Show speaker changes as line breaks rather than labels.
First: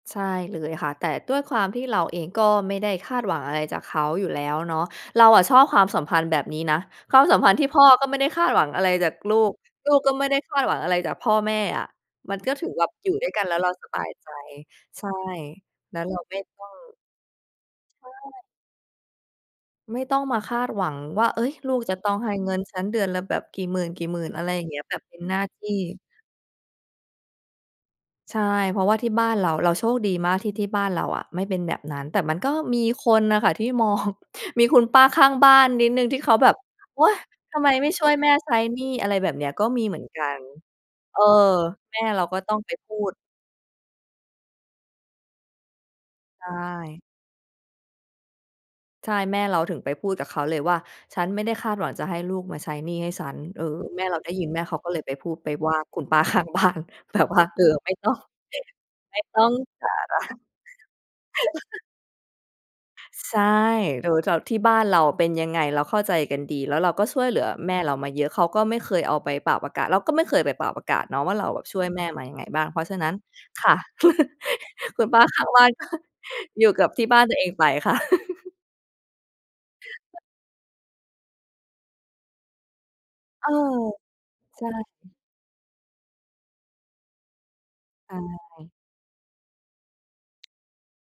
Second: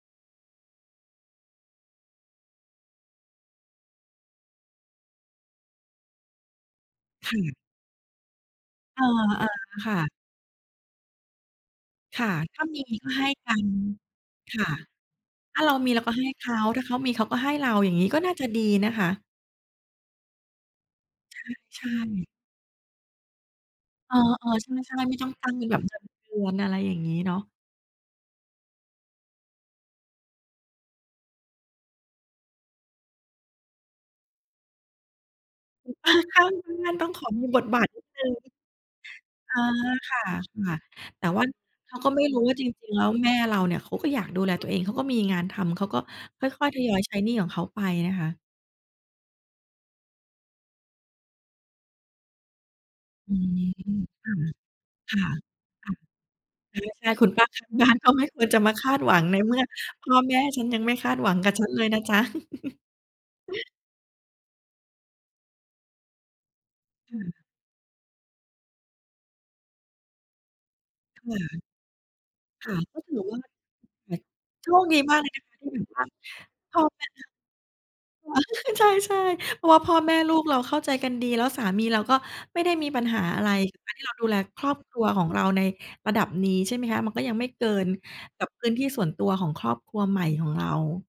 ใช่เลยค่ะ แต่ด้วยความที่เราเองก็ไม่ได้คาดหวังอะไรจากเขาอยู่แล้วเนาะ เราอะชอบความสัมพันธ์แบบนี้นะ ความ
ค
สั
่
มพั
ะ
นธ์ที่พ่อก็ไม่ได้คาดหวังอะไร
อ
จ
า
ากลูก
ๆ
ล
ค
ู
่
ก
ะ
ก็ไม่ได้คาดหวังอะไรจากพ่อแม่อะ
ค่
ม
ะ
ันก็
ถ้
ถ
า
ือ
มี
แบบ
ก
อยู
็
่
ใ
ด
ห
้
้
วยกัน
ก
แล้
ั
วเ
น
ราสบายใจ
ค่ะ
ใช่
ถ้าเรามี
แล
เ
้
รา
ว
ก
เ
็
รา
ให้
ไม่
เข
ต
า
้อ
ถ้าเข
ง
ามีเขาก็ให้เรา อย่างง
ใ
ี
ช
้ก็น่า
่
จะดีนะคะ
ไม่ต้องมาคาดหวังว่า เอ๊ย ลู
ใ
ก
ช่
จะต้อง
ๆ
ให้ฉันเงินเดือนละแบบกี่หม
เออ
ื่น ๆ อะไรอย่
ๆ
า
ใ
งเงี้ย แ
ช
บ
่
บ
ๆ
เ
ไม
ป
่
็น
ต้อง
หน้า
ตั้ง
ท
เป็
ี
น
่
แบบเงินเดือน อะไรอย่างงี้เนาะ
ใช่ เพราะว่าที่บ้านเรา เราโชคดีมากที่ที่บ้านเราอะไม่เป็นแบบนั้น แต่มันก็มีคนน่ะค่ะที่มอง มีคุณป้าข้างบ้านนิ
ค
ด
ุณ
หนึ่
ป
ง
้า
ที่เขา
ข้า
แบ
ง
บ
บ้าน
"โอ๊
ต้อง
ย!
ขอมี
ท
บ
ำไ
ท
ม
บา
ไ
ท
ม่
น
ช
ิ
่
ด
วย
หน
แ
ึ
ม
่
่
ง
ใช้หนี้" อะไรแบบเนี้ย
อา
ก็มีเหมือน
ค
ก
่ะ
ัน เอ
ๆ
อ
แต่ว่าเข
แม
า
่
ก็ไ
เ
ม
รา
่ร
ก็
ู้
ต
ว่
้อ
า
ง
จร
ไป
ิ
พ
ง
ู
ๆ แล้ว
ด
แม่เราเนี่ย เขาก็อยากดูแลตัวเอง เขาก็มีงานทำ เขาก็
ใ
ค่อย ๆ ทยอย
ช่
ใช้หนี้ของเขาไปนะคะ
ใช่ แม่เราถึงไปพูดกับเขาเลยว่า "ฉันไม่ได้คาดหวังจะให้ลูกมาใช้หนี้ให้ฉั
อื
น" เ
ม
ออ แม่เราได้ยิน แม่เขาก็เลยไ
ค
ป
่
พ
ะ
ูด ไปว่า
ค่ะ
คุณป้า ข้างบ้า
ค่ะ ตอ
น
นแร
แ
ก
บ
ๆ ค
บ
ุณ
ว่
ป
า
้า
เอ
ข
อ
้าง บ้
ไม
า
่
น
ต
ก
้
็
อง
ไม่ควร จะมาคาดหว
ไ
ั
ม่
ง ใ
ต
น
้อ
เ
ง
มื่อ
ส
พ่อแม่ฉันยังไม่คาดหวังกับฉ
า
ัน
ระ
เลยนะจ๊ะ
ใช่ ดูแถว ที่บ้านเราอะเป็นยังไงเราเข้าใจกันดี แล้วเราก็
ค
ช
่
่วยเ
ะ
หลือแม่เรามาเยอะ เขาก็ไม่เคยเอาไปป่าวประกาศ เราก็ไม่เคยไปป่าวประกาศเนา
ค
ะว่า
่
เราอ
ะ
ะช่วยแม่มายังไงบ้า
ค
ง
่
เ
ะ
พราะฉ
ก
ะ
็
นั
ถ
้น
ือว่า
ค่ะ
แล็ก โชคดี
คุณ
ม
ป
า
้
ก
า
เลย
ข
น
้
ะ
าง
คะ
บ
ท
้
ี
าน
่แบ
ก็
บว่าพ
อยู่
่อ
กับ
แ
ท
ม
ี
่
่บ้านตัวเองไปค่ะ
ใช่ ๆ เพราะว่าพ่อแม่ลูกเราเข้าใจกันดี แล้วสามีเราก็ไม่ได้มีปัญหาอะ
เอ
ไร
อ
การที่เราดูแลค
ใช
ร
่
อบครัวของเราในระดับนี้ ใช่ไหมคะ มันก็ยังไม่เกิน
ใช
กับพื้
่
นที่ส่วนตัวของครอบครัวใหม่ของเรา